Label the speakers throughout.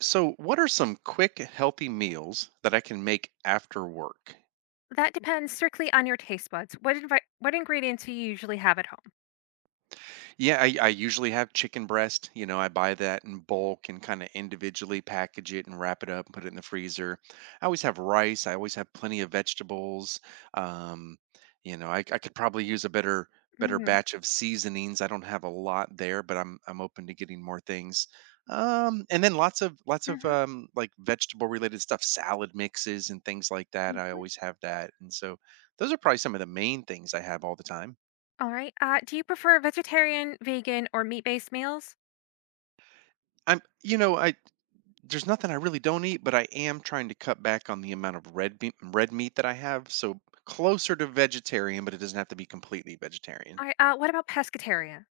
Speaker 1: So, what are some quick, healthy meals that I can make after work?
Speaker 2: That depends strictly on your taste buds. What ingredients do you usually have at home?
Speaker 1: Yeah, I usually have chicken breast. You know, I buy that in bulk and kind of individually package it and wrap it up and put it in the freezer. I always have rice. I always have plenty of vegetables. Um, you know, I could probably use a better
Speaker 2: Mhm.
Speaker 1: batch of seasonings. I don't have a lot there, but I'm open to getting more things. And then lots of lots of
Speaker 2: Mhm.
Speaker 1: um, like vegetable related stuff, salad mixes and things like that. I
Speaker 2: Mhm.
Speaker 1: always have that, and so those are probably some of the main things I have all the time.
Speaker 2: All right. Do you prefer vegetarian, vegan, or meat-based meals?
Speaker 1: I'm, you know, I There's nothing I really don't eat, but I am trying to cut back on the amount of red meat that I have, so closer to vegetarian, but it doesn't have to be completely vegetarian.
Speaker 2: All right. What about pescatarian?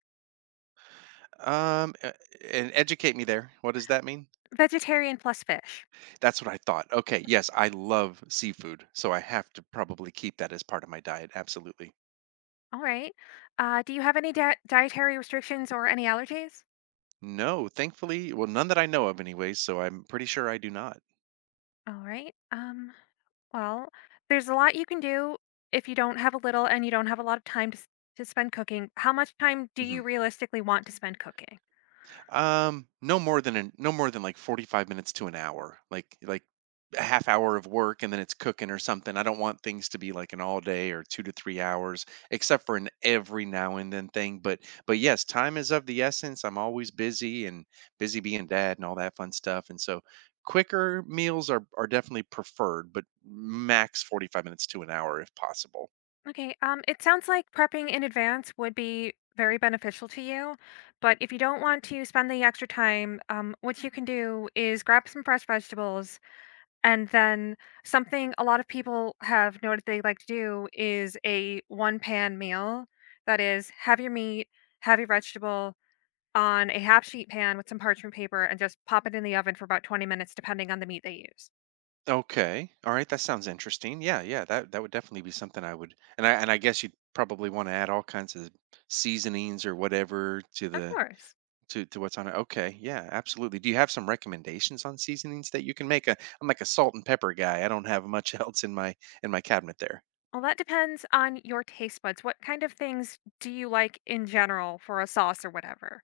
Speaker 1: Um, uh, and educate me there. What does that mean?
Speaker 2: Vegetarian plus fish.
Speaker 1: That's what I thought. Okay, yes, I love seafood, so I have to probably keep that as part of my diet. Absolutely.
Speaker 2: All right. Do you have any dietary restrictions or any allergies?
Speaker 1: No, thankfully, well, none that I know of, anyways. So I'm pretty sure I do not.
Speaker 2: All right. Well, there's a lot you can do if you don't have a little and you don't have a lot of time to spend cooking. How much time do
Speaker 1: Mhm.
Speaker 2: you realistically want to spend cooking?
Speaker 1: No more than like 45 minutes to an hour. Like a half hour of work and then it's cooking or something. I don't want things to be like an all day or 2 to 3 hours except for an every now and then thing, but yes, time is of the essence. I'm always busy and busy being dad and all that fun stuff. And so quicker meals are definitely preferred, but max 45 minutes to an hour if possible.
Speaker 2: Okay. It sounds like prepping in advance would be very beneficial to you. But if you don't want to spend the extra time, what you can do is grab some fresh vegetables. And then something a lot of people have noted they like to do is a one pan meal. That is, have your meat, have your vegetable on a half sheet pan with some parchment paper and just pop it in the oven for about 20 minutes, depending on the meat they use.
Speaker 1: Okay. All right. That sounds interesting. Yeah, yeah. That would definitely be something I would, and I guess you'd probably want to add all kinds of seasonings or whatever to
Speaker 2: Of
Speaker 1: the
Speaker 2: course.
Speaker 1: to what's on it. Okay. Yeah, absolutely. Do you have some recommendations on seasonings that you can make? A? Am like a salt and pepper guy. I don't have much else in my cabinet there.
Speaker 2: Well, that depends on your taste buds. What kind of things do you like in general for a sauce or whatever?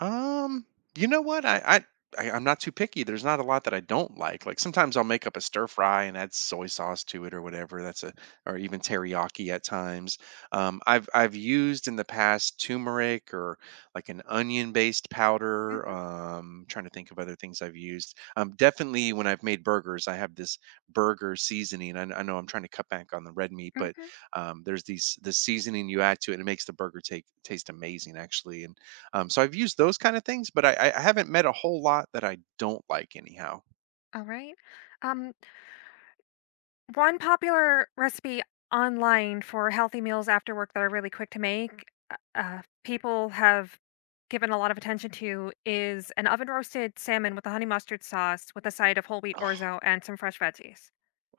Speaker 1: Um, you know what? I'm not too picky. There's not a lot that I don't like. Like sometimes I'll make up a stir fry and add soy sauce to it or whatever. That's a Or even teriyaki at times. I've used in the past turmeric or like an onion based powder.
Speaker 2: Hmm.
Speaker 1: Trying to think of other things I've used. Definitely when I've made burgers, I have this burger seasoning. I know I'm trying to cut back on the red meat, but
Speaker 2: Hmm.
Speaker 1: there's these the seasoning you add to it. And It makes the burger take taste amazing actually. And so I've used those kind of things, but I haven't met a whole lot that I don't like anyhow.
Speaker 2: All right. Um, One popular recipe online for healthy meals after work that are really quick to make, people have given a lot of attention to is an oven roasted salmon with a honey mustard sauce with a side of whole wheat
Speaker 1: Oh,
Speaker 2: orzo and some fresh veggies.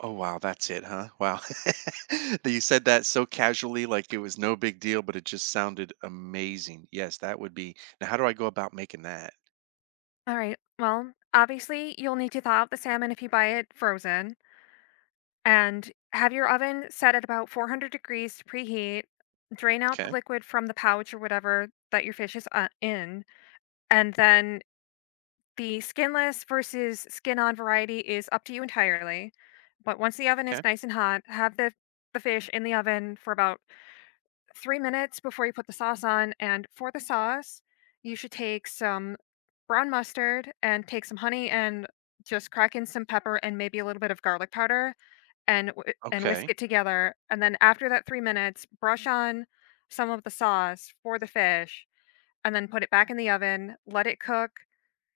Speaker 1: oh wow, that's it, huh? Wow. That you said that so casually, like it was no big deal, but it just sounded amazing. Yes, that would be. Now, how do I go about making that?
Speaker 2: All right. Well, obviously, you'll need to thaw out the salmon if you buy it frozen, and have your oven set at about 400 degrees to preheat. Drain out the
Speaker 1: Okay,
Speaker 2: liquid from the pouch or whatever that your fish is in, and then the skinless versus skin on variety is up to you entirely. But once the oven
Speaker 1: okay,
Speaker 2: is nice and hot, have the fish in the oven for about 3 minutes before you put the sauce on. And for the sauce, you should take some brown mustard and take some honey and just crack in some pepper and maybe a little bit of garlic powder and whisk
Speaker 1: okay,
Speaker 2: it together, and then after that 3 minutes, brush on some of the sauce for the fish, and then put it back in the oven, let it cook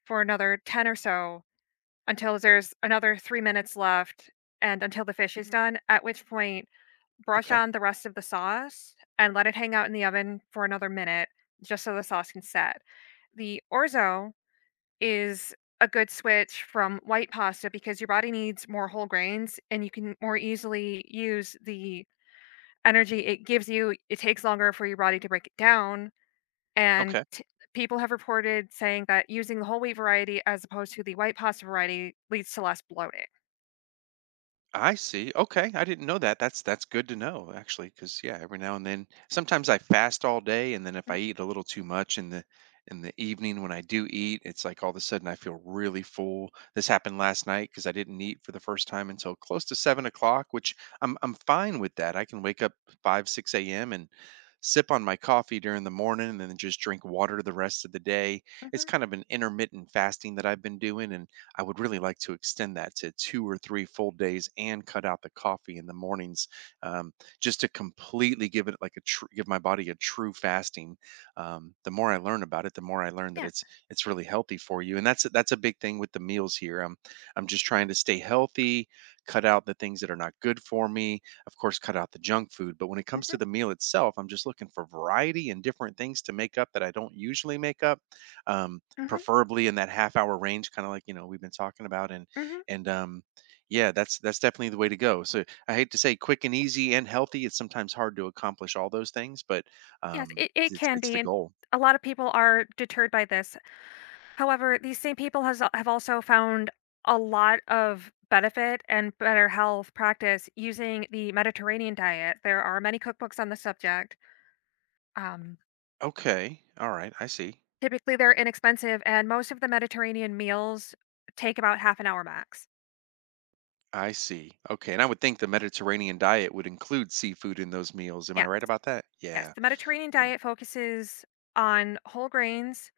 Speaker 2: for another 10 or so until there's another 3 minutes left and until the fish is done, at which point, brush
Speaker 1: okay,
Speaker 2: on the rest of the sauce and let it hang out in the oven for another minute just so the sauce can set. The orzo is a good switch from white pasta because your body needs more whole grains and you can more easily use the energy it gives you. It takes longer for your body to break it down. And
Speaker 1: okay.
Speaker 2: t- People have reported saying that using the whole wheat variety as opposed to the white pasta variety leads to less bloating.
Speaker 1: I see. Okay, I didn't know that. That's good to know actually, because yeah, every now and then, sometimes I fast all day, and then if
Speaker 2: Hmm.
Speaker 1: I eat a little too much in the evening when I do eat, it's like all of a sudden I feel really full. This happened last night because I didn't eat for the first time until close to 7 o'clock, which I'm fine with that. I can wake up 5 6 a.m. and sip on my coffee during the morning, and then just drink water the rest of the day. It's
Speaker 2: Hmm.
Speaker 1: kind of an intermittent fasting that I've been doing, and I would really like to extend that to two or three full days and cut out the coffee in the mornings, um, just to completely give it like a give my body a true fasting. The more I learn about it, the more I learn that
Speaker 2: Yeah.
Speaker 1: it's really healthy for you, and that's a big thing with the meals here. I'm just trying to stay healthy, cut out the things that are not good for me. Of course, cut out the junk food. But when it comes to
Speaker 2: Hmm.
Speaker 1: the meal itself, I'm just looking for variety and different things to make up that I don't usually make up. Um,
Speaker 2: Hmm.
Speaker 1: Preferably in that half hour range, kind of like you know we've been talking about, and
Speaker 2: Hmm.
Speaker 1: and yeah, that's definitely the way to go. So I hate to say quick and easy and healthy. It's sometimes hard to accomplish all those things, but
Speaker 2: Yes,
Speaker 1: um,
Speaker 2: it, it
Speaker 1: it's
Speaker 2: can
Speaker 1: it's
Speaker 2: be.
Speaker 1: the
Speaker 2: And
Speaker 1: goal.
Speaker 2: a lot of people are deterred by this. However, these same people has have also found a lot of benefit and better health practice using the Mediterranean diet. There are many cookbooks on the subject. Um,
Speaker 1: Okay, all right, I see.
Speaker 2: Typically, they're inexpensive, and most of the Mediterranean meals take about half an hour max.
Speaker 1: I see. Okay, and I would think the Mediterranean diet would include seafood in those meals. Am
Speaker 2: Yeah,
Speaker 1: I right about that?
Speaker 2: yes.
Speaker 1: Yeah.
Speaker 2: The Mediterranean
Speaker 1: Yeah.
Speaker 2: diet focuses on whole grains,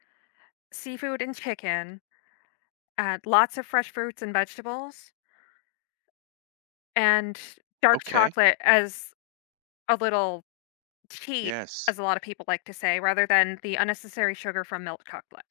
Speaker 2: seafood, and chicken, and lots of fresh fruits and vegetables, and dark
Speaker 1: Okay.
Speaker 2: chocolate as a little cheat,
Speaker 1: Yes.
Speaker 2: as a lot of people like to say, rather than the unnecessary sugar from milk chocolate.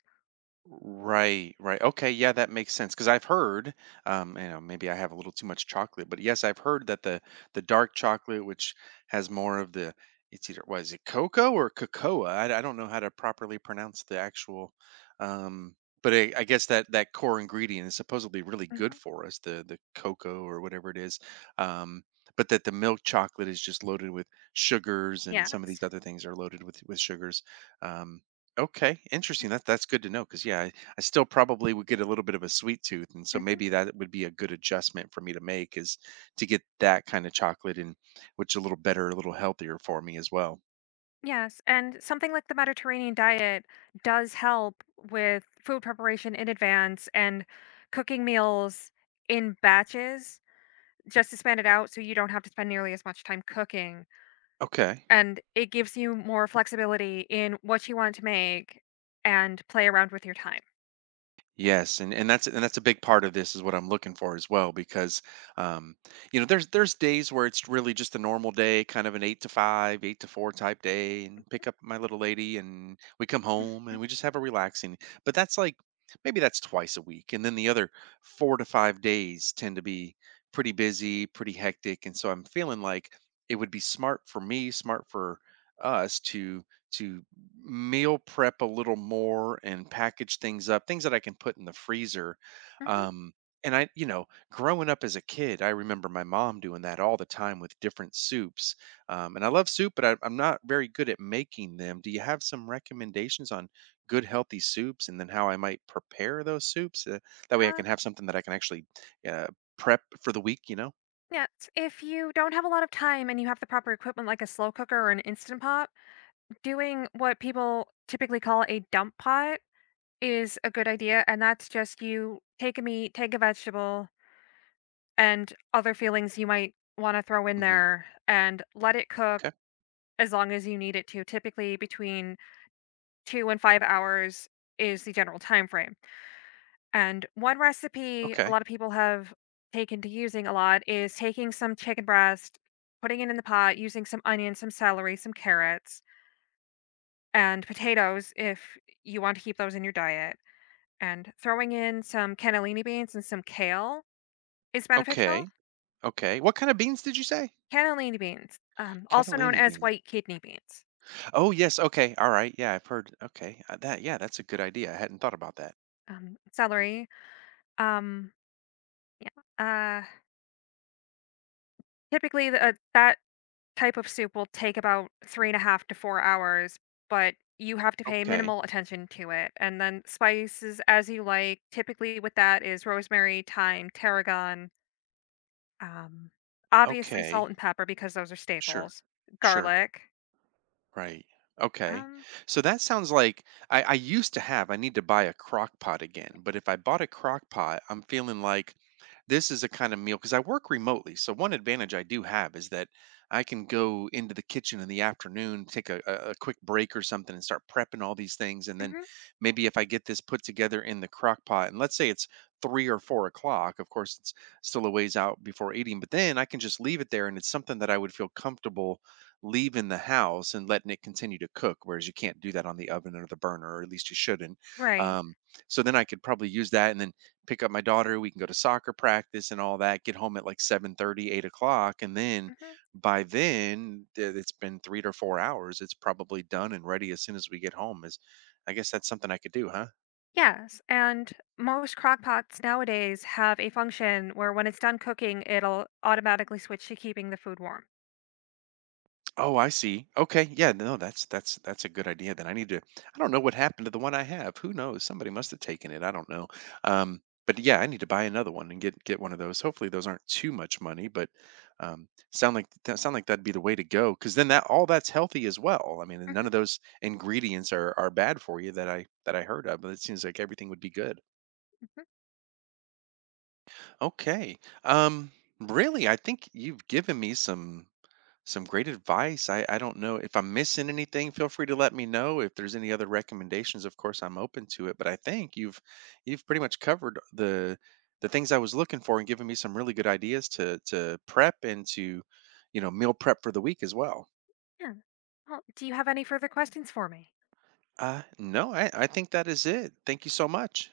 Speaker 1: Right, right. Okay, yeah, that makes sense. Because I've heard, you know, maybe I have a little too much chocolate, but yes, I've heard that the dark chocolate, which has more of it's either was it cocoa or cocoa? I don't know how to properly pronounce the actual, um, but I guess that that core ingredient is supposedly really good
Speaker 2: Mhm.
Speaker 1: for us, the cocoa or whatever it is, um, but that the milk chocolate is just loaded with sugars, and some of
Speaker 2: Yes.
Speaker 1: these other things are loaded with sugars. Um, Okay, interesting. That's good to know because I still probably would get a little bit of a sweet tooth, and so
Speaker 2: Mhm.
Speaker 1: maybe that would be a good adjustment for me to make is to get that kind of chocolate and which a little better, a little healthier for me as well.
Speaker 2: Yes, and something like the Mediterranean diet does help with food preparation in advance and cooking meals in batches just to span it out so you don't have to spend nearly as much time cooking.
Speaker 1: Okay.
Speaker 2: And it gives you more flexibility in what you want to make and play around with your time.
Speaker 1: Yes, and that's a big part of this is what I'm looking for as well because um, you know there's days where it's really just a normal day, kind of an eight to five, eight to four type day, and pick up my little lady and we come home
Speaker 2: Mhm,
Speaker 1: and we just have a relaxing. But that's like maybe that's twice a week, and then the other 4 to 5 days tend to be pretty busy, pretty hectic, and so I'm feeling like it would be smart for me, smart for us to meal prep a little more and package things up, things that I can put in the freezer.
Speaker 2: mhm.
Speaker 1: Um, and I, you know, growing up as a kid, I remember my mom doing that all the time with different soups. And I love soup, but I'm not very good at making them. Do you have some recommendations on good, healthy soups and then how I might prepare those soups? That way I
Speaker 2: Uh,
Speaker 1: can have something that I can actually uh, prep for the week, you know?
Speaker 2: if you don't have a lot of time and you have the proper equipment like a slow cooker or an instant pot, doing what people typically call a dump pot is a good idea, and that's just you take a meat, take a vegetable, and other feelings you might want to throw in
Speaker 1: Hmm.
Speaker 2: there and let it cook
Speaker 1: Okay.
Speaker 2: as long as you need it to. Typically between 2 and 5 hours is the general time frame. And one recipe a
Speaker 1: Okay.
Speaker 2: lot of people have taken to using a lot is taking some chicken breast, putting it in the pot, using some onions, some celery, some carrots, and potatoes if you want to keep those in your diet, and throwing in some cannellini beans and some kale. It's beneficial.
Speaker 1: Okay. Okay. What kind of beans did you say?
Speaker 2: Cannellini beans, also known
Speaker 1: Catalini
Speaker 2: as
Speaker 1: beans.
Speaker 2: white kidney beans,
Speaker 1: Oh, yes, okay, alright, yeah, I've heard okay, that yeah, that's a good idea, I hadn't thought about that.
Speaker 2: celery. Um, yeah. Uh, Typically, that type of soup will take about three and a half to 4 hours, but you have to pay
Speaker 1: Okay,
Speaker 2: minimal attention to it. And then spices as you like. Typically, with that is rosemary, thyme, tarragon. Um, Obviously, salt
Speaker 1: okay,
Speaker 2: and pepper because those are
Speaker 1: sure,
Speaker 2: staples.
Speaker 1: sure.
Speaker 2: Garlic.
Speaker 1: Right. Okay.
Speaker 2: Um,
Speaker 1: So that sounds like I used to have, I need to buy a crock pot again. But if I bought a crock pot, I'm feeling like this is a kind of meal because I work remotely. So one advantage I do have is that I can go into the kitchen in the afternoon, take a quick break or something and start prepping all these things. And then
Speaker 2: mhm,
Speaker 1: maybe if I get this put together in the crock pot, and let's say it's 3 or 4 o'clock, of course, it's still a ways out before eating, but then I can just leave it there and it's something that I would feel comfortable leaving the house and letting it continue to cook, whereas you can't do that on the oven or the burner, or at least you shouldn't.
Speaker 2: right.
Speaker 1: Um, so then I could probably use that and then pick up my daughter. We can go to soccer practice and all that. Get home at like 7:30, 8 o'clock, and then
Speaker 2: Mhm.
Speaker 1: by then it's been 3 to 4 hours. It's probably done and ready as soon as we get home. Is I guess that's something I could do, huh?
Speaker 2: Yes, and most crock pots nowadays have a function where when it's done cooking, it'll automatically switch to keeping the food warm.
Speaker 1: Oh, I see. Okay. Yeah, no, that's a good idea then. I need to I don't know what happened to the one I have. Who knows? Somebody must have taken it. I don't know. Um, but yeah, I need to buy another one and get one of those. Hopefully those aren't too much money, but sound like that'd be the way to go cuz then that all that's healthy as well. I mean, and none
Speaker 2: Mhm,
Speaker 1: of those ingredients are bad for you that I heard of, but it seems like everything would be good.
Speaker 2: mhm.
Speaker 1: Okay. Um Really, I think you've given me some great advice. I don't know if I'm missing anything. Feel free to let me know if there's any other recommendations. Of course, I'm open to it. But I think you've pretty much covered the things I was looking for and given me some really good ideas to prep and to you know meal prep for the week as well.
Speaker 2: Yeah. Well, do you have any further questions for me?
Speaker 1: No, I think that is it. Thank you so much.